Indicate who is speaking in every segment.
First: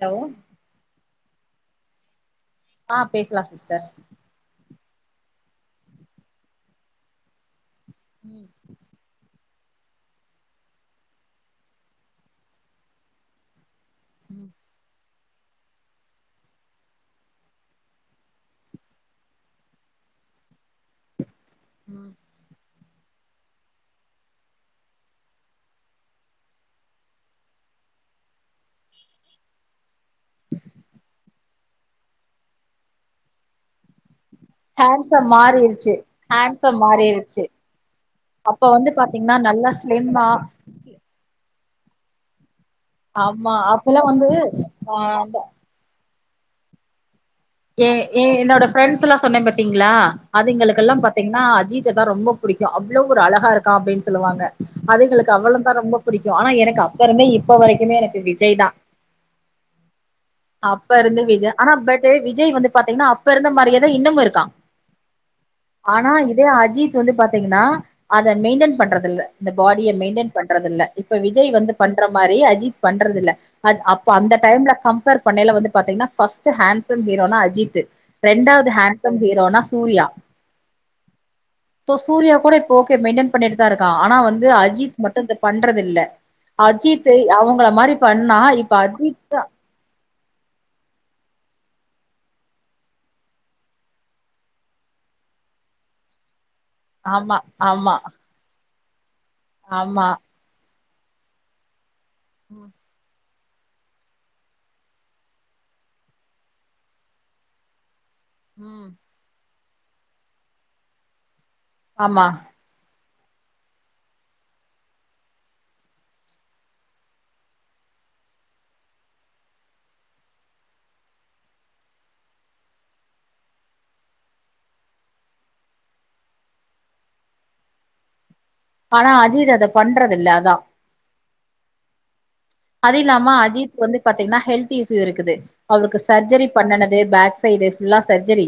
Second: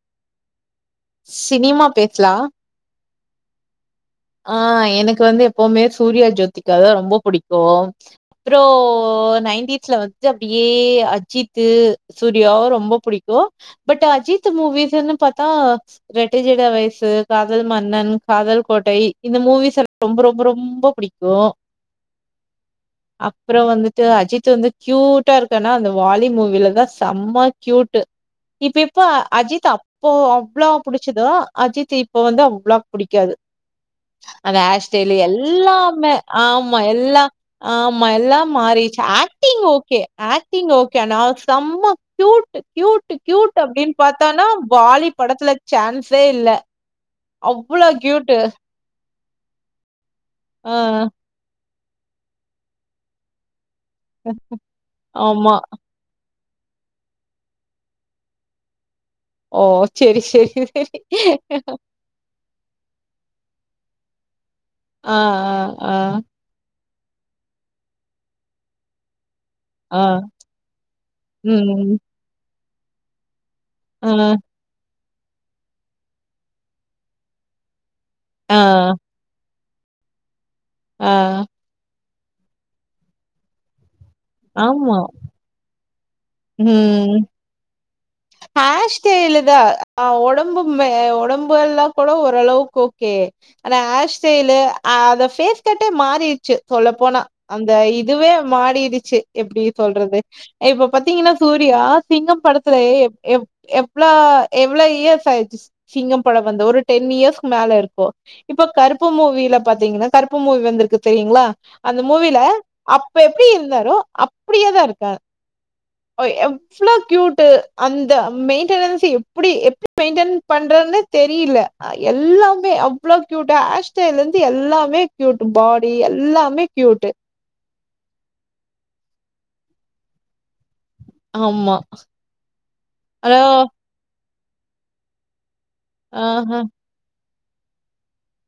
Speaker 1: Hello
Speaker 2: cinema பேஸ்லா
Speaker 1: ஆ பேசலா சிஸ்டர்
Speaker 2: ஆ எனக்கு வந்து எப்பவுமே சூர்யா ஜோதிகா தா ரொம்ப புடிக்கு அப்றொ
Speaker 1: ம்
Speaker 2: இப்போ நைன்டிஸ்ல வந்து அப்டியே அஜித்து சூர்யாவ ரொம்ப புடிக்கு பட்
Speaker 1: ம்
Speaker 2: அஜித்மூவிஸ்னு பத் தா ரெட்டஜடவயசு காதல் மன்னன் காதல் கோட்டை இந்த மூவிஸ்ல்லா ரொம்ப ரொம்ப ரொம்ப புடிக்கு
Speaker 1: ம்
Speaker 2: அப்புற வந்துட்டு அஜித் வந்து கியூட்டா இருக்கன்னா அந்த வாலி மூவிலதா செம்ம கியூட் இப்ப எப்ப அஜித் அப்போ அவ்ளோ புடிச்சதோ அஜித் இப்ப வந்து அவ்ளோ புடிக்காது அந்த ஆர்ஸ்டையிலு
Speaker 1: ஹேண்ட்ஸம் மாறிருச்சு
Speaker 2: எல்லாமே
Speaker 1: ஹேண்ட்ஸம்
Speaker 2: ஆமா எல்லா
Speaker 1: மாறிருச்சு
Speaker 2: ஆமா எல்லா
Speaker 1: அப்ப வந்து
Speaker 2: மாறிச்
Speaker 1: பாத்தீங்கன்னா
Speaker 2: ஆக்டிங்
Speaker 1: நல்லா
Speaker 2: ஓகே
Speaker 1: ஸ்லிம்மா
Speaker 2: ஆக்டிங் ஓகே அனா செம்ம க்யூட் கியூட்
Speaker 1: ஆமா
Speaker 2: கியூட் அப்டினு
Speaker 1: அப்பல்லா வந்து
Speaker 2: பாத்தானா
Speaker 1: ஆ
Speaker 2: வாலி படத்துல சான்ஸே இல்ல அவ்ளோ
Speaker 1: ஏ ஏ
Speaker 2: கியூட்டு.
Speaker 1: என்னோட ஃப்ரெண்ட்ஸ்ஸுல்லா சொன்னே பாத்தீங்களா
Speaker 2: ஆ.
Speaker 1: அதுங்களுக்கெல்லா பாத்தீங் ன்னா அஜித் தா ரொம்ப புடிக்கு அவ்ளோ ஒரு அழகா இருக்கா அப்டின்னு சொல்லுவாங்க அதுங்களுக்கு
Speaker 2: ஆமா.
Speaker 1: அவளு தா ரொம்ப புடிக்கு ஆனா எனக்கு அப்பெருந்தே இப்ப வரைக்குமே எனக்கு விஜய் தா
Speaker 2: ஓ செரி செரி செரி
Speaker 1: செரி விஜய் வந்து பாத்தீங்கன்னா அப்ப இருந்த மாரியே தா இன்னமு இருக்கா
Speaker 2: ஆ ஆ ஆ
Speaker 1: ஆ இதே அஜித் வந்து பாத்தீங்கன்னா அத மெயின்டன் பண்றது இல்ல இந்த பாடிய
Speaker 2: ஆ, ஆ.
Speaker 1: மெயின்டன் பண்றது இல்ல இப்ப விஜய் வந்து
Speaker 2: ம்.
Speaker 1: பண்ற மாரி அஜித் பண்றது இல்ல அத் அப்ப
Speaker 2: ஆ,
Speaker 1: அந்த டைம்ல கம்பேர் பண்ணையல வந்து பாத்தீங்கன்னா ஃபஸ்ட் ஹேண்சம் ஹீரோனா அஜித்து
Speaker 2: ஆ,
Speaker 1: ரெண்டாவ்து ஹேண்சம் ஹீரோனா சூர்யா
Speaker 2: ஆ
Speaker 1: சோ சூர்யா கூட இப்ப ஓகே மெயின்டென் பண்ணிட்டு தா இருக்கா ஆனா வந்து அஜித்
Speaker 2: ஆமா.
Speaker 1: மட்டு இத பண்றதில்ல அஜித்து அவுங்கள மாரி பண்ணா இப்ப
Speaker 2: ஹோர்
Speaker 1: அஜித்
Speaker 2: ஸ்டெயிலு தா அவ ஒடம்பு மே ஒடம்பு எல்லா கூட ஓரளவுக்கு ஓகே ஆனா ஹார் ஸ்டய்லு அத ஃபேஸ் கட்டே மாறிடுச்சு சொல்லப்போனா
Speaker 1: ஆமா
Speaker 2: அந்த
Speaker 1: ஆமா
Speaker 2: இதுவே மாடிடுச்சு எப்டி
Speaker 1: ஆமா
Speaker 2: சொல்றது இப்ப பாத்தீங்கன்னா சூர்யா சிங்கம்
Speaker 1: ம்
Speaker 2: திலே எவ் எவ் எவ்ளோ எவ்ளோ இயர்ஸ்ஸு ஆயிடுச்சு சிங்கம் பட வந்த ஒரு டென் இயர்ஸ்ஸுக்கு மேல இருக்கு இப்ப
Speaker 1: ம்
Speaker 2: கருப்பு மூவில பாத்தீங்கனா கருப்பு மூவி வந்திருக்கு தெரியுங்களா அந்த
Speaker 1: ஆமா
Speaker 2: மூவில அப்ப எப்டி இருந்தாரே அப்டியேதா இருக்கா ஓய் எவ்ளோ க்யூட் டு அந்த மெயின்டெனன்ஸ்ஸு எப்டி எப்டி மெயின்டென் பண்றதுன்னு தெரியில அ எல்லாமே அவ்ளோவு க்யூட் ஹேர் ஸ்டைல் இருந்து எல்லாமே க்யூட்டு பாடி எல்லாமே க்யூட்டு
Speaker 1: ஆனா அஜித் அத பண்றது இல்ல அதா
Speaker 2: ஆமா
Speaker 1: அது இல்லாம
Speaker 2: ஹலோ
Speaker 1: அஜித் வந்து பாத்தீங்கன்னா ஹெல்த் இஸ்சூஸ் இருக்குது அவ்ருக்கு சர்ஜரி
Speaker 2: ஆஹா
Speaker 1: பண்ணுன து பேக் சைடு ஃபுல்லா சர்ஜரி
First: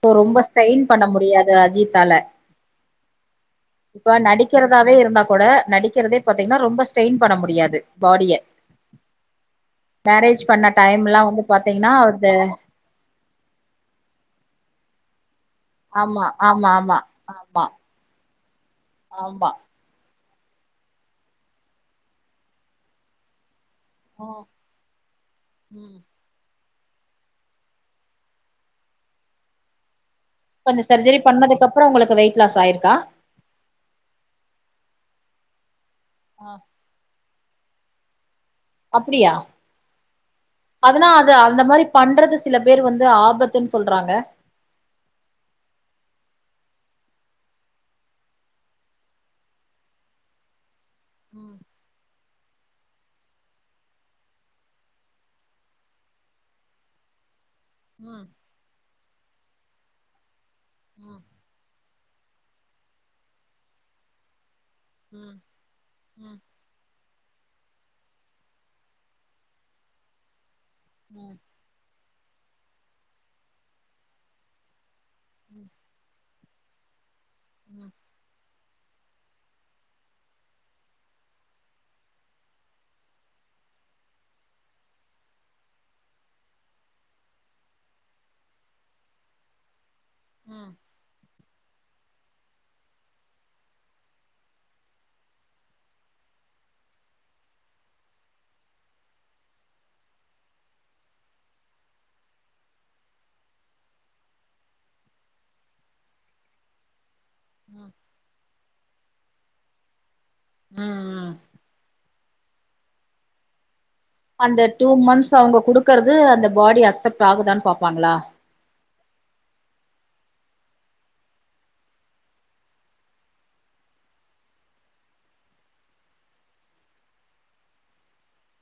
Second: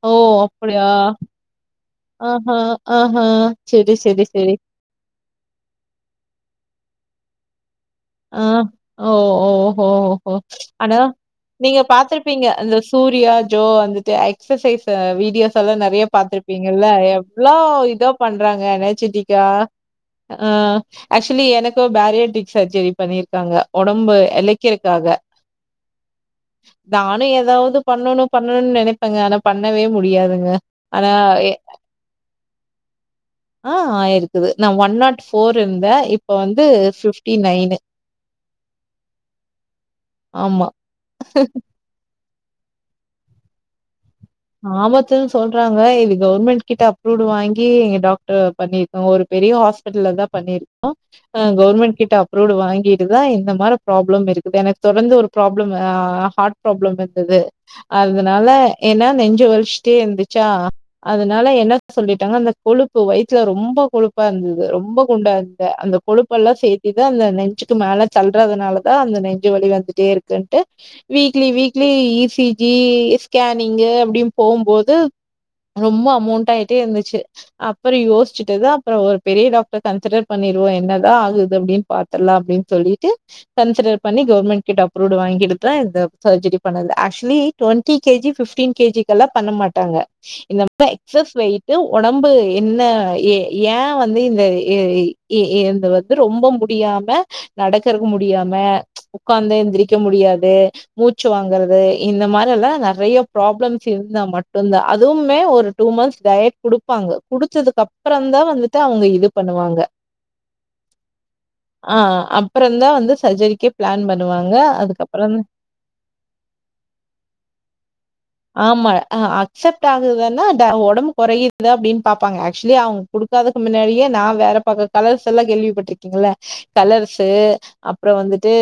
Speaker 1: சோ
Speaker 2: ஓ
Speaker 1: ரொம்ப ஸ்டெயின்
Speaker 2: அப்டியா
Speaker 1: பண்ண முடியாது அஜித்தால
Speaker 2: ஆஹா ஆஹா செரி
Speaker 1: இப்ப
Speaker 2: செரி செரி
Speaker 1: நடிக்கிறது தவே இருந்தா கூட நடிக்கிறதே பாத்திங்கன்னா ரொம்ப ஸ்டெயின் பண்ண முடியாது பாடிய
Speaker 2: ஆ ஓ ஓ ஓ ஓ ஓ ஓ ஓ
Speaker 1: மேரேஜ் பண்ண
Speaker 2: ஆனா
Speaker 1: டைம்லா வந்து
Speaker 2: நீங்க
Speaker 1: பாத்தீங்கன்னா அது
Speaker 2: பாத்துருப்பீங்க அந்த சூர்யா ஜோ வந்துட்டு எக்சசைஸ்ஸு வீடியோஸ் ஸெல்லா நெறய
Speaker 1: ஆமா
Speaker 2: பாத்துருப்பீங்க
Speaker 1: ஆமா ஆமா
Speaker 2: எவ்ளேவு
Speaker 1: ஆமா
Speaker 2: இதோ பண்றாங்க எனர்ஜிடிக்கா
Speaker 1: ஆமா
Speaker 2: ஆ ஆக்சுவலி எனக்கு பேரியடிக் சர்ஜரி பண்ணிருக்காங்க ஒடம்பு
Speaker 1: ம்
Speaker 2: எலைக்கிறக்காக
Speaker 1: ம்
Speaker 2: நானு ஏதாவ்து பண்ணணு பண்ணணுனு நெனைப்பேங்க ஆனா பண்ணவே முடியாதுங்
Speaker 1: இப்ப அந்த சர்ஜரி பண்ணதுக்கு அப்பறோ உங்களுக்கு வெயிட் லாஸ் ஆயிருக்கா
Speaker 2: ஆ ஆயிருக்குது நா ஒன் நாட் ஃபோர் இருந்தே இப்ப வந்து பிப்டி நைனு
Speaker 1: அப்டியா
Speaker 2: ஆமா
Speaker 1: அதனா அது அந்த மாரி பண்ணுறது சில பேர் வந்து ஆபத்துன்னு சொல்றாங்க
Speaker 2: ஆபத்துனு சொல்றாங்க இது கவுர்மெண்டட் கிட்ட அப்ரூவ்ட் வாங்கிங்க எங்க டாக்டர் பண்ணிரு காங்க ஒரு பெரிய ஹாஸ்பிடல்ல தா பண்ணியிருக்கோ ஆ
Speaker 1: ம்
Speaker 2: கவர்மெண்ட் கிட்ட அப்ருடு வாங்கிட்டுதா இந்த மாரி ப்ராப்ளம் இருக்குது எனக்கு தொடந்து ஒரு ப்ராப்ளம் ஆ ஹார்ட் ப்ராப்ளம் இருக்குது
Speaker 1: ம்
Speaker 2: அதனால என்ன நெஞ்சு வலிச்சுட்டே இருந்துச்சா
Speaker 1: ம்
Speaker 2: அதனால என்ன சொல்லிட்டாங்க அந்த கொழுப்பு வயித்துல ரொம்ப கொழுப்பா இருந்துது ரொம் ப குண்டா
Speaker 1: ம்
Speaker 2: இருந்த அந்த கொழுப்பு
Speaker 1: ம்
Speaker 2: எல்லா சேத் இதா அந்த நெஞ்சிக்கு மேல தல்றதுனால தா அந்த நெஞ்சி வலி வந்துட்டே இருக்குன்ட்டு
Speaker 1: ம்
Speaker 2: வீக்லி வீக் லி இ சி ஜி ஸ்கேனிங்கு அப்டியு போம்போது
Speaker 1: ம்
Speaker 2: ரொம்ப அமௌண்ட் ஆயி ட்டே இருந்துச்சி
Speaker 1: ம்
Speaker 2: அப்றோம் யோசிச்சிட்டு தா அப்றோம் ஒரு பெரிய டாக்டர் கன்சிடர் பண்ணிருவோ என்ன தா ஆகுது அப்டின் பாத்துரலா அப்டின் சொல்லிட்டு கன்சிடர் பண்ணி கவுர்மெண்ட் கிட்ட அப்ரூவ்ட் வாங்கிட்டு தா இந்த சர்ஜரி பண்ணது ஆக்சுவலி டொன்ட்டி கேஜி பிஃப்ட்டின் கேஜிக்கெல்லா பண்ண மாட்டாங்க இந்த
Speaker 1: ம்
Speaker 2: மாரி எக்ஸஸ் வெயிட்டு ஒனக் ம்பு என்ன ஏ ஏன் வந்து இந்த ஏ இ ஏ என்ந்து வந்து ரொம்ப முடியாம நடக்கறக்கு முடியாம உக்காந்து எந்திரிக்க முடியாது மூச்சி வாங்கறது இந்த மாரி எல்லா நறையா ப்ராப்ளம் ஸ் இருந்தா மட்டுந்தா அதுவுமே ஒரு டூ மந்த்ஸ் டயட் குடுப்பாங்க
Speaker 1: ம்
Speaker 2: குடுத்ததுக்கப் பறம்தான் வந்துட்டு அவுங்க இது பண்ணுவாங்க
Speaker 1: ம்
Speaker 2: ஆ அப்புறந்தான் வந்து சர்ஜரிக்கே பிளான் பண்
Speaker 1: அந்த டூ மந்த்ஸ் அவுங்க குடுக்கறது அந்த பாடி அக்சப்ட் ஆகுதான் பாப்பாங்களா
Speaker 2: ஆமா ஆ அக்சப்ட் ஆகுலனா டா ஒடம்பு கொறையுதா அப்டின் பாப்பாங்க ஆக்சுவலி அவுங் குடுக்காதக்கு மின்னாடியே நா வேற பாக்க கலர்ஸ் எல்லாம் கேள்விப்பட்டுருக்கீங்க இல்ல கலர்ஸ்ஸு அப்புறம் வந்துட்டு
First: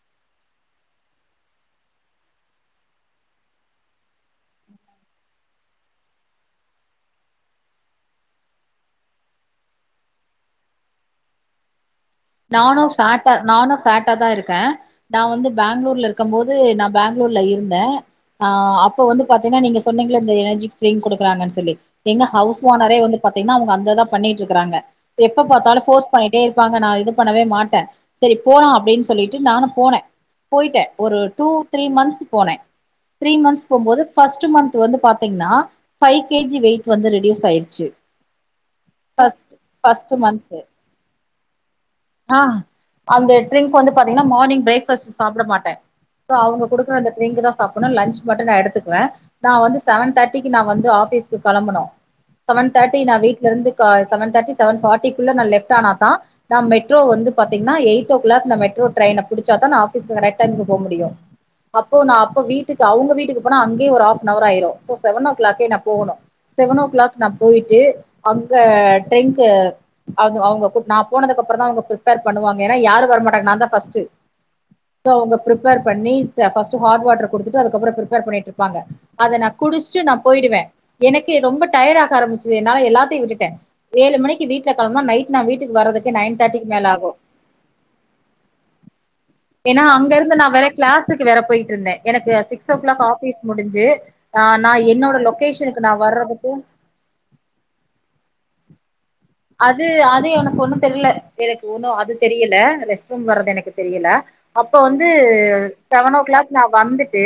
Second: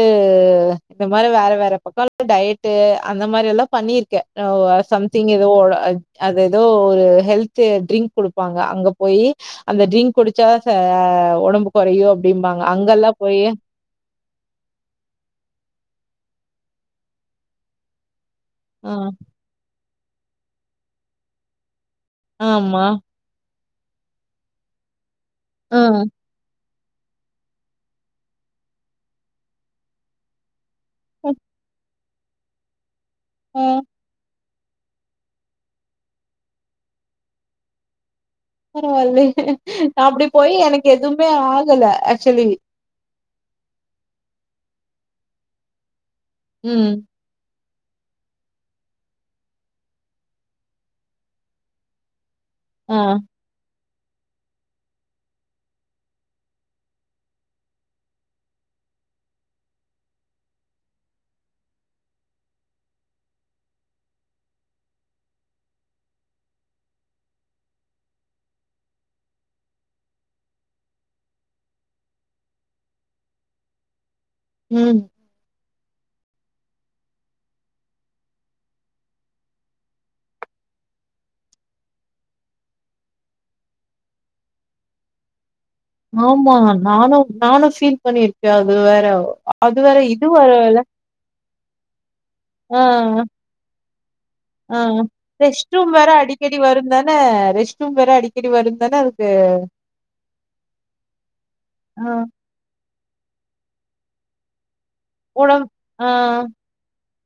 Speaker 2: இந்த மாரி வேற வேற பக்கலா டயட்டு அந்த மாரி எல்லாம் பண்ணிருக்கே டாவோ சம்திங் எதோ ஓழ ஆ அது எதோ ஒரு ஹெல்த்து ட்ரிங்க் குடுப்பாங்க அங்க போயி அந்த ட்ரிங்க் குடிச்சாதா சா ஒடம்பு கொறையும் அப்
Speaker 1: நானும் ஃபேட்டா நானு ஃபேட்டாதா இருக்கே நா வந்து பேங்களூர்ல இருக்கமோது நா பேங்களூர்ல இருந்தன் ஆ அப்ப வந்து பாத்தீன்னா நீங்க சொன்னீங்க இல்ல இந்த எனர்ஜி டரிங்க் குடுக்குறாங்கன் சொல்லி எங்க ஹவுஸ்
Speaker 2: ஆமா.
Speaker 1: ஓனரே வந்து பாத்தீங்கன்னா அவுங்க அந்த இதா பண்ணிட்டு இருக்கறாங்க எப்ப பாத்தாலு போர்ஸ் பண்ணிட்டே இருப்பாங்க நா இது பண்ணவே மாட்டன் செரி போலா அப்டின் சொல்லிட்டு நானும் போன போயிட்டேன் ஒரு டூ த்ரீ மந்த்ஸ் போன த்ரீ மந்த்ஸ்
Speaker 2: ஆ.
Speaker 1: போம்போது ஃபர்ஸ்ட்டு மந்த் வந்து பாத்தீங்ன்னா ஃபைவ் கேஜி வெயிட் வந்து ரெடியூஸ் ஆயிருச்சி
Speaker 2: பரவாயில்ல நா அப்டி போயி
Speaker 1: மந்த்து
Speaker 2: எனக்கு எதுவுமே ஆகல
Speaker 1: ஆ
Speaker 2: ஆக்சுவலி.
Speaker 1: அந்த ட்ரிங்க் வந்து பாத்தீங்கன்னா மார்னிங் பிரேக்பஸ்ட்டு சாப்ட மாட்டன் சோ அவுங்க
Speaker 2: ம்.
Speaker 1: குடுக்கற அந்த டிரிங்கு தா சாப்பணும் லன்ச் மட்டும் நான் எடுத்துக்குவன் நா வந்து செவன் தாட்டிக்கு நா வந்து ஆபிஸ்க்கு கெளம்புனு செவன்
Speaker 2: ஆ.
Speaker 1: தாட்டி நா வீட்ல இருந்து கால் செவன் தாட்டி செவன் பாட்டிக்குள்ள நா லெப்ட் ஆனாதா நாம்ம மெட்ரோ வந்து பாத்தீங்கினா எயிட் ஓ கிளாக் நா மெட்ரோ டிரைன புடிச்சாதா நா ஆபஸ்கு கரைக்ட் டைமுக்கு போ முடியும் அப்போ நா அப்ப வீட்டுக்கு அவுங்க வீட்டுக்கு போனா அங்கே ஒரு ஹாஃப் நவர் ஆயிரும் சோ செவன் ஓ கிளாக்கே நா போகணும் செவன் ஓ கிளாக் நா போயிட்டு அங்க டிரயின்க்கு அதும் அவுங்க குட் நா போனதுக்கப்புறம் தா அவுங்க பிர்ப்பேர் பண்ணுவாங்க ஏனா யாரும் வர மாட்டாங்க நாந்தா ஃப்ஸ்ட்டு
Speaker 2: ம்
Speaker 1: சோ அவுங்க பிர்ப்பேர் பண்ணிட்டு பஸ்ட்டு ஹாட் வாட்டர் குடுத்துட்டு அதுக்கப்பற பிரிப்பேர் பண்ணிட்டு இருப்பாங்க அத நா குடிச்ட்டு நா போயிடுவேன் எனக்கு ரொம்ப டயட் ஆக ஆரம்பிச்சது என்னால எல்லாத்தையும் விட்டுட்டன் ஏழு மணிக்கு வீட்ல கெளம்னா நைட் நா வீட்டுக்கு வரது
Speaker 2: ஆமா நானும் நானும் ஃபீல் பண்ணிருக்கன் அது வேற அது வேற இது வரல
Speaker 1: காசுக்கு வேற போயிட்டு இருந்த எனக்கு சிக் ஸ் ஓ
Speaker 2: ஆ,
Speaker 1: கிளாக் ஆஃபீஸ் முடிஞ்சி ஆ நா என்னோட லொக்கேஷனுக்கு நா வறதுக்கு
Speaker 2: என்ன ரெஸ்ட் ரூம் வேற அடிக்கடி வருந்தான அது
Speaker 1: அது அது எனக்கு ஒண்ணும் தெர்ல எனக்கு ஒன்னும்
Speaker 2: ஆ.
Speaker 1: அது தெரியில கும் வறது எனக்கு தெரியில அப்போ வந்து
Speaker 2: உடம் ஆ.
Speaker 1: செவன் ஓ கிளாக் நா வந்துட்டு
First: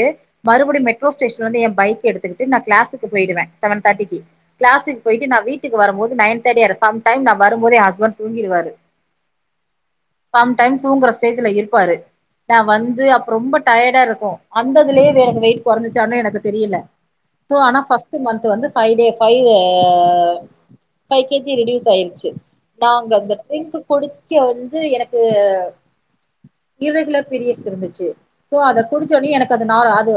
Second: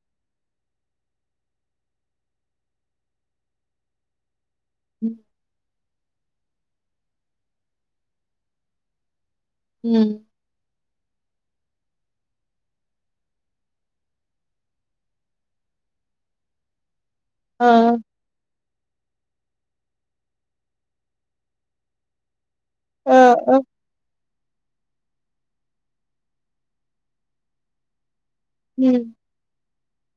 Speaker 1: மறுபடியு மெட்ரே ஸ்டேஷன் வந்து என் பைக் எடுத்துக்கிட்டு நா கிளாஸக்கு பேய்டுவே செவன் தேர்ட்டிக்கி கிளாஸ்க்
Speaker 2: ம்.
Speaker 1: போயிட்டு நா வீட்டுக்கு வரம்போது நயன் தேர்டி ஆயிடு சம்டைம் நா வரும்போது என் ஹஸ்பண்ட் தூங்கிடுவாரு
Speaker 2: ம்
Speaker 1: சம் டைம் தூங்குற ஸ்டேஜ்ல இருப்பாரு நா வந்து அப்ப ரொம்ப டயர்டா இருக்கு அந்ததுலே எனக்கு வெயிட் கொறஞ்சுச்சான்னு எனக்கு தெரில இப்போ
Speaker 2: ஆ.
Speaker 1: ஆனா ஃப்ஸ்ட்டு மந்த்து வந்து five day five five K G reduce ஆயிர்ச்சு நாங்க
Speaker 2: அ,
Speaker 1: அந்த
Speaker 2: அ.
Speaker 1: ட்ரிங்க்கு குடிக்க வந்து எனக்கு இர்ரெகுலர் பீரியட்ஸ் இருந்துச்சு சோ அத
Speaker 2: ம்.
Speaker 1: குடிச்சோன்னே எனக் னார் அது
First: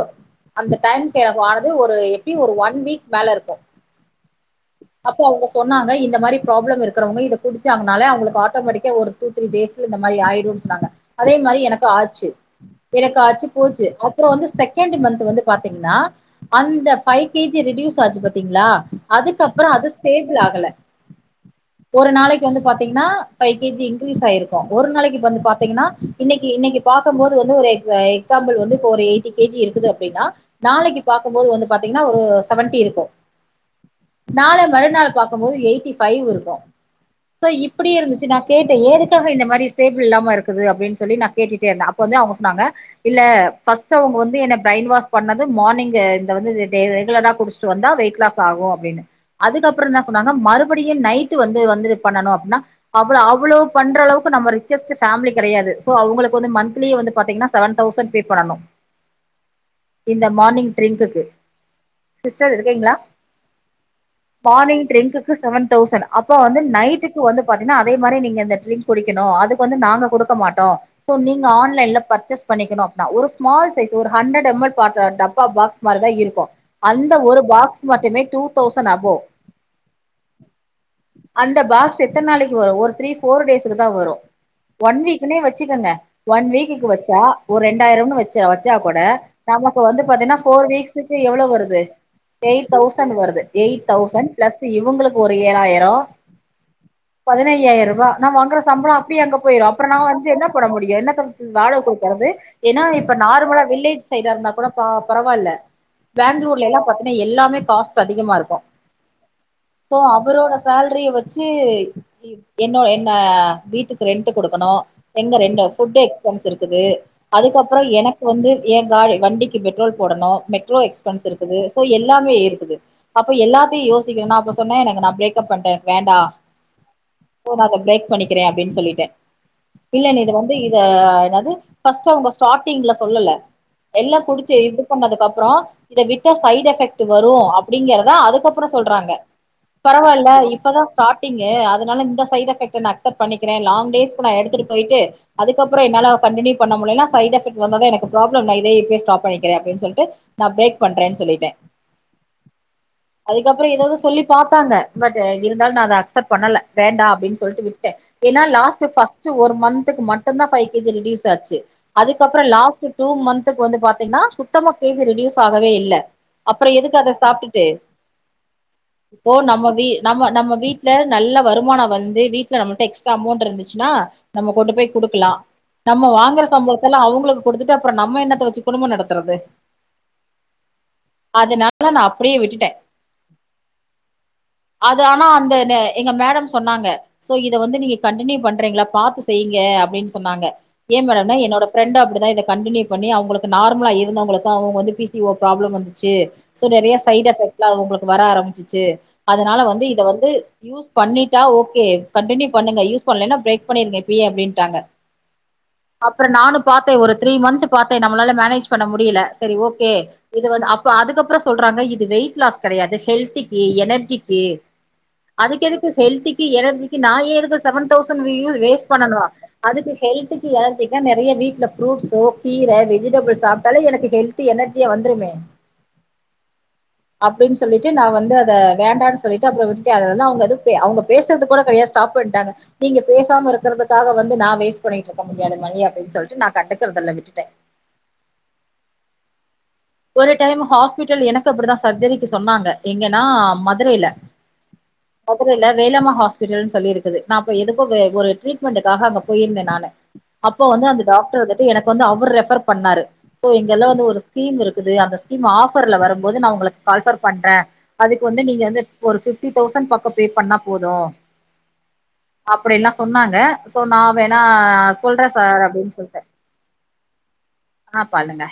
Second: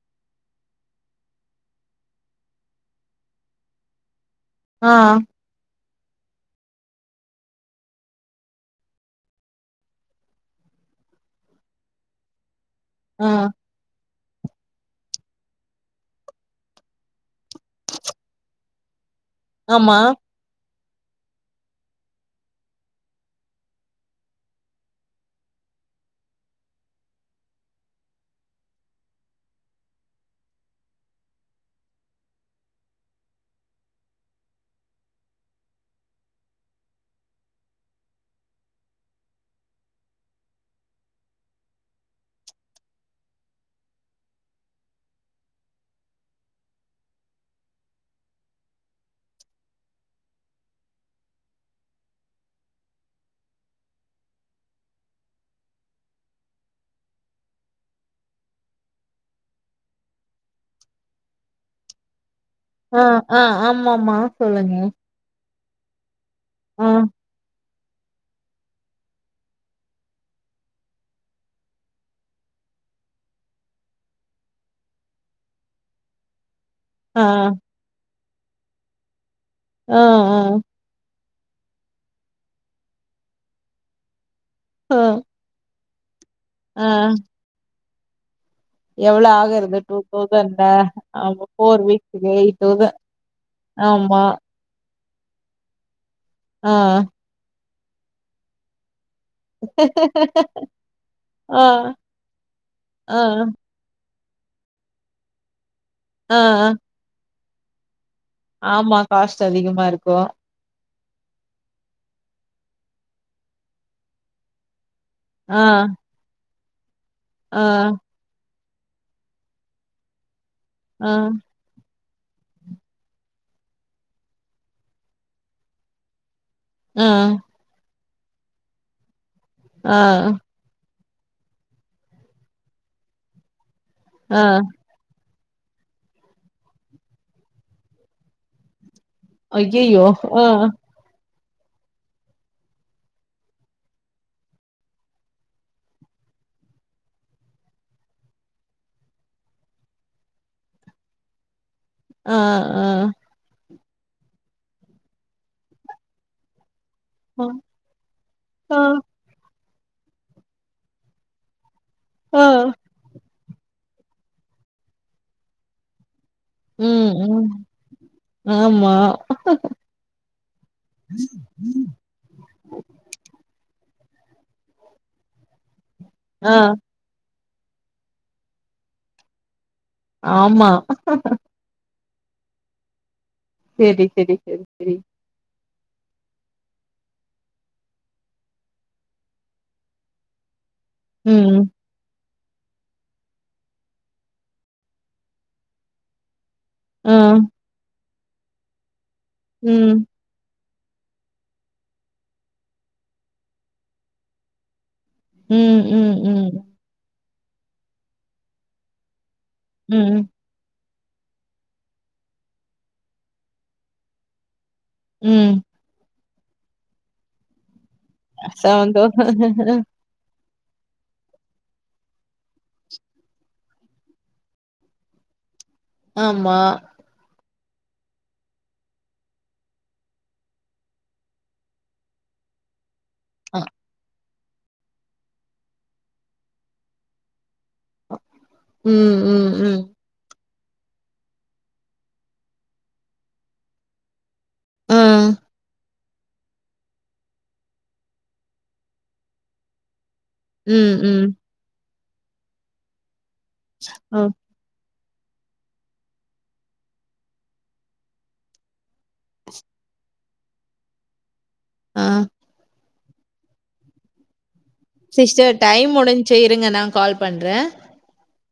Speaker 1: அந்த டைம்க்கு எனக்கு ஆனது ஒரு எப்டி ஒரு ஒன் வீக் மேல இருக்கு
Speaker 2: ஆ.
Speaker 1: அப்போ அவுங்க சொன்னாங்க இ இந்த மாரி ப்ராப்ளம் இருக்றவுங்க இத குடிச்சாங்னாலே அவுங்களுக்கு ஆட்டோமேட்டிக்கா ஒரு டூ த்ரி டேஸ்சு இந்த மாரி ஆய்டுன் சொன்னாங்க அதே மாரி எனக்கு ஆச்சு எனக்கு
Speaker 2: ஆ.
Speaker 1: ஆச்சு போச்சு அப்புறோ வந்து செகண்ட் மந்த்து வந்து பாத்தீங்கன்னா அந்த ஃபைவ் கேஜி ரெடியூஸ் ஆச்சு பாத்தீங்ளா அதுக்கப்புறோ அது
Speaker 2: ஆமா.
Speaker 1: ஸ்டேபிள் ஆகல ஒரு நாளைக்கு வந்து பாத்தீங்ன்னா ஃபைவ் கேஜி இன்க்ரீஸ் ஆயிருக்கோ ஒரு நாளைக்கு வந்து பாத்தீங்ன்னா இன்னைக்கி இன்னைக்கி பாக்கும் போது வந்து ஒரு எக்ஸ் எக்ஸாம்பிள் வந்து இப்ப ஒரு எயிட்டி கேஜி இருக்குது அப்டின்னா நாளைக்கு பாக்கும்போது வந்து பாத்தீங்னா ஒரு செவன்டி இருக்கு நாள மறுநாள் பாக்கும்போது எயிட்டி ஃபைவ் இருக்கு சோ இப்டி இருந்துச்சு நா கேட்டே ஏதுக்காக இந்த மாரி ஸ்டேபிள் இல்லாம இருக்குது அப்டின் சொல்லி ந கேட்டுட்டே இருந்த அப்ப வந்து அவுங்க சொன்னாங்க இல்ல ஃபஸ்ட்டு அவுங்க வந்து என்ன பிரைன் வாஷ் பண்ணது மார்னிங் இந்த வந்து ரெகுலரா குடிச் சிட்டு வந்தா வெயிட் லாஸ் ஆகு அப்டின்னு அதுக்கப்புறோ என்ன சொன்னாங்க மறுப் படியு நைட் வந்து வந்து பண்ணனு அப்னா அவ்ளோ அவ்ளோ பண்ற அளவுக்கு நம் ரிச்சஸ்ட்டு ஃபேமிலி கெடையாது சோ அவுங்களுக்கு வந்து மந்த்லி வந்து பாத்தீங்ன்னா செவன் தௌசண்ட் பே பண்ணணு இந்த மார்னிங் ட்ரிங்க்குக்கு சிஸ்டர் இருக்கீங்ளா
Speaker 2: ஆ, ஆ. ஆமாமா. சொல்லுங்க.
Speaker 1: மார்னிங் ட்ரிங்க்கு செவன் தௌசண்ட் அப்ப வந்து
Speaker 2: ஆ.
Speaker 1: நைட்டுக்கு வந்து பாத் தீங்னா அதே மாரி நீங்க இந்த ட்ரிங்க் குடிக்கணு அதுக்கு வந்து நாங்க குடுக்க மாட்டோ சோ நீங்க ஆன்லைன்ல பர்ச்சேஸ் பண்ணிக்கணு அப்னா ஒரு ஸ்மால் சைஸ் ஒரு ஹண்ட்ரட் எம் எல் பாட்ட டப்பா பாக்ஸ் மார்தா இருக்கோ அந்த
Speaker 2: ஆ.
Speaker 1: ஒரு பாக்ஸ் மட்டுமே டூ தௌசண் அபோ
Speaker 2: ஆ ஆ
Speaker 1: அந்த பாக்ஸ் எத்தன் நாளைக்கி வரோ ஒரு த்ரீ ஃபோர் டேஸ்கக்கு தா வரு ஒன்
Speaker 2: ஆ.
Speaker 1: வீக்குனே வச்சுக்கங்க ஒன் வீக்குக்கு
Speaker 2: ஆ.
Speaker 1: வச்சா ஒரு ரெண்டாயிரம்னு வச் சா வச்சா கூட
Speaker 2: எவ்ளோ ஆகுறது
Speaker 1: நமக்கு
Speaker 2: டூ
Speaker 1: வந்து பாத்தீனா வந்து
Speaker 2: தௌசண்ட்
Speaker 1: ஃபோர் வீக்ஸ்கு எவ்ளோ
Speaker 2: ஆமா
Speaker 1: வருது
Speaker 2: ஃபோர் வீக்ஸ்க்கு எயிட்
Speaker 1: எய்ட்
Speaker 2: தௌசண்ட்
Speaker 1: தௌசண் வருது எயிட்
Speaker 2: ஆமா
Speaker 1: தௌசண் ப்ளஸ்சு இவுங்களுக்கு ஒரு ஏழாயிரோ
Speaker 2: ஆ
Speaker 1: பதினையாயிர ரூபா நா வாங்கற சம்ப்ளோ அப்டியே அங்க போய்ரோ அப்புறோ நா வந்து என்ன பண்ண முடியு என்னத்த வச்சு
Speaker 2: ஆ
Speaker 1: வாடவ் குடுக்கறது ஏன்னா இப்ப
Speaker 2: ஆ
Speaker 1: நார்மலா வில்லேஜ் சைடா இருந்தா கூட ப பரவாயில்ல
Speaker 2: ஆ
Speaker 1: பெங்களூர்ல எல்லா பாத்தினா எல்லாமே காஸ்ட் அதிகமா இருக்கோ
Speaker 2: ஆமா காஸ்ட் அதிகம்
Speaker 1: சோ அவரோட சேல்ரிய வச் சி என்னோ என்ன வீட்டுக்கு ரெண்ட்டு குடுக்கணு எங்க
Speaker 2: ஆ
Speaker 1: ரெண்டு ஃபுட்டு எக்ஸ்பனஸ் இருக்குது
Speaker 2: ஆ
Speaker 1: அதுக்கப்புறோ எனக்கு வந்து என் காரு வண்டிக்கி பெட்ரோல் போடனு மெட்ரோ
Speaker 2: ஆ
Speaker 1: எக்ஸ்பென்ஸ் இருக்குது சோ எல்லாமே இருக்குது அப்ப எல்லாத்தியு யோசிகனு நா அப்ப சொ சொன்னா எனக்கு நா பிரெக் அப் பண்டே வேண்டா
Speaker 2: ஆ
Speaker 1: சோ நா அத ப்ரேக் அப் பண்ணிக்கிறே அப்படின் சொல்லிட்டே
Speaker 2: ஆ
Speaker 1: இல்ல நீ இது வந்து இத என்னது பஸ்ட் அவங்க ஸ்டாடிங்ல சொல்லல எல்லா
Speaker 2: ஆ
Speaker 1: குடிச்ச இது பண்ணதுக்கு அப்புறோ இத விட்டா சைட் எஃபெக்ட் வரு அப்டிங்கறத அதுக்கப்புறோ சொல்றாங்க
Speaker 2: ஐயையோ
Speaker 1: பரவாயில்ல
Speaker 2: ஆ
Speaker 1: இப்பதா ஸ்டார்ட் டிங்கு அதனால இந்த சைட் எஃபக்ட் நா அக்சப்ட் பண்ணிக்கிறே லாங் டேஸ் நா எடுத்துட்டு போயிட்டு அதுக்கப்புறோ என்னால கண்டினியூ பண்ண முடியலன்னா சைட் எஃபக்ட் வந்தா எனக்கு ப்ராளம் நா இதே இப்பய ஸ்டாப் பண்ணிக்றே அப்டினு சொல்லிட்டு நா பிரேக் பண்றேன்னு சொல்லிட்டே
Speaker 2: ஆ ஆ
Speaker 1: அதுக்கப்புறோ எதாவது சொல்லி பாத்தாங்க பட் இருந்தாலு நா அத அக்செப்ட் பண்ணல வேண்டா அப்டின்னு
Speaker 2: ஆ
Speaker 1: சொல்லிட்டு விட்டே ஏன்னா
Speaker 2: ஆ
Speaker 1: லாஸ்ட் ஃபஸ்ட் ஒரு மந்த்துக்கு மட்டும்தா ஃபை கேஜி ரெட்யூஸ் ஆச்சு அதுக்கப்புற
Speaker 2: ஆ
Speaker 1: லாஸ்ட் டூ மன்ந்துக்கு வந்து பாத்தீங்கன்னா சுத்தமா கே ஜி ரெடியூஸ் ஆகவே இல்ல அப்புற எதுக்கு
Speaker 2: ம்
Speaker 1: அத
Speaker 2: ம்
Speaker 1: சாப்ட்டுட்டு
Speaker 2: ஆமா
Speaker 1: இப்போ நம்ம வீ நம்ம நம்ம வீட்ல நல்ல வருமானம் வந்து வீட்ல நம்மட்ட எக்ஸ் அமௌண்ட் இருந்துச்சுன்னா நம்ம கொண்டு போய் குடுக்கலா நம்ம வாங்கற
Speaker 2: ஆ
Speaker 1: சம்பளத்தல்லா அவங்களுக்கு கொடுத்துட்டு அப்புற நம்ம என்னத்த வச்சு குடும்பம் நடத்துறது
Speaker 2: ஆமா
Speaker 1: அதனால நா அப்டியே விட்டுட்டே
Speaker 2: சேரி சேரி சேரி
Speaker 1: அது ஆனா அந்த லே எங்க மேடம் சொன்னாங்க சோ இத வந்து நீங்க கண்டினியூ பண்றீங்களா பாத்து செய்யுங்க அப்டின்னு சொன்னாங்க ஏ மேடம்ன்னா
Speaker 2: ம்
Speaker 1: என்னோட ஃப்ரண்ட்டு அப்டிதா இத கண்டினியூ பண்ணி அவங்களுக்கு நார்மலா இருந்தவர்களுக்கு பி சி ஓ ப்ராப்ளம் வந்துச்சு சோ நறைய
Speaker 2: ஆ
Speaker 1: சைட் எஃபெக்ட்லா அது உங்களுக்கு வர ஆரம்பிச்சிச்சு அதனால வந்து இத
Speaker 2: ம்
Speaker 1: வந்து யூஸ் பண்ணிட்டா ஓகே கண்டினியூ பண்ணுங்க யூஸ் பண்ணலன்னா பிரேக் பண்ணிருங்க இப்பயே அப்டின்டாங்க
Speaker 2: ம் ம்
Speaker 1: அப்புற நானு
Speaker 2: ம்
Speaker 1: பாத்தே ஒரு த்ரீ மந்த் பாத்தே நம்மளால மேனேஜ் பண்ண முடியல சரி ஓகே
Speaker 2: ம்
Speaker 1: இது வந்து இப்ப அதுக்கப்புற சொல்றாங்க இது வெயிட் லாஸ் கெடையாது ஹெல்திக்கு எனர்ஜிக்கு
Speaker 2: ம்
Speaker 1: அதுக்கு எதுக்கு ஹெல்திக்கு எனர்ஜிக்கு நா ஏ எதுக்கு செவன் தௌசண்ட்வியூ வேஸ்ட்
Speaker 2: செவன்
Speaker 1: பண்ணனு
Speaker 2: தௌசண்ட்
Speaker 1: அதுக்கு ஹெல்த்துக்கு எனர்ஜிக்கா நறைய வீட்ல ஃப்ரூட்ஸோ கீர வெஜிடபிள் சாப்பிட்டாலும் எனக்கு ஹெல்த்து எனர்ஜியா வந்துடுமே
Speaker 2: ஆமா
Speaker 1: அப்டின் சொல்லிட்டு நா வந்து அத வேண்டான்னு சொல்லிட்டு அப்பற விட்டே அதிலருந்து தான் அவங்க பேசு அவங்க பேசுறது கூட கெடையாது ஸ்டாப் பண்ணிட்டாங்க நீங்க பேசாம
Speaker 2: அ
Speaker 1: இருக்கிறதுக்காக வந்து நா வேஸ்ட் பண்ணிட்டு இருக்க முடியாது மணி அப்படின்னு சொல்லிட்டு நா கண்டுக்கறதல்ல விட்டுட்டே
Speaker 2: ம் ம் ம்
Speaker 1: ஒரு டைம் ஹாஸ்பிட்டல் எனக்கு அப்டிதா சர்ஜரின் சொன்னாங்க எங்கன்னா மதுரையில
Speaker 2: ஆ
Speaker 1: மதுரையில்ல வேலம்மா ஹாஸ் பிடல்ன்னு சொல்லிருக்கு நான்ப்ப எதுக்கோ ஒரு ட்ரீட்மெண்டக்காக அங்க போயிருந்தே நானு அப்போ வந்து
Speaker 2: ம்
Speaker 1: அந்த
Speaker 2: ம்
Speaker 1: டாக்டர் வந்துட்டு எனக்கு வந்து அவர் ரெஃபர் பண்ணாரு இங்கல்லாம் ஒரு
Speaker 2: ஓ
Speaker 1: ஸ்கீம் இருக்கு அந்த ஸ்கீம் ஆஃபர்ல வரும்போது நா உங்களுக்கு கால்பர் பண்றே அதுக்கு வந்து நீங்க வந்து ஒரு பிஃப்டி தௌசண்ட் பக்கொ பே பண்ணா போதும்
Speaker 2: ஆ
Speaker 1: அப்டியெல்லாம் சொன்னாங்க சோ நா வேணா சொல்றே
Speaker 2: சிஸ்டர்
Speaker 1: சார்
Speaker 2: டைம்
Speaker 1: அப்படின்னு சொல்லிட்டே
Speaker 2: முடிஞ்சி இருங்க நா கால் பண்றே
Speaker 1: ஆ பண்ணுங்க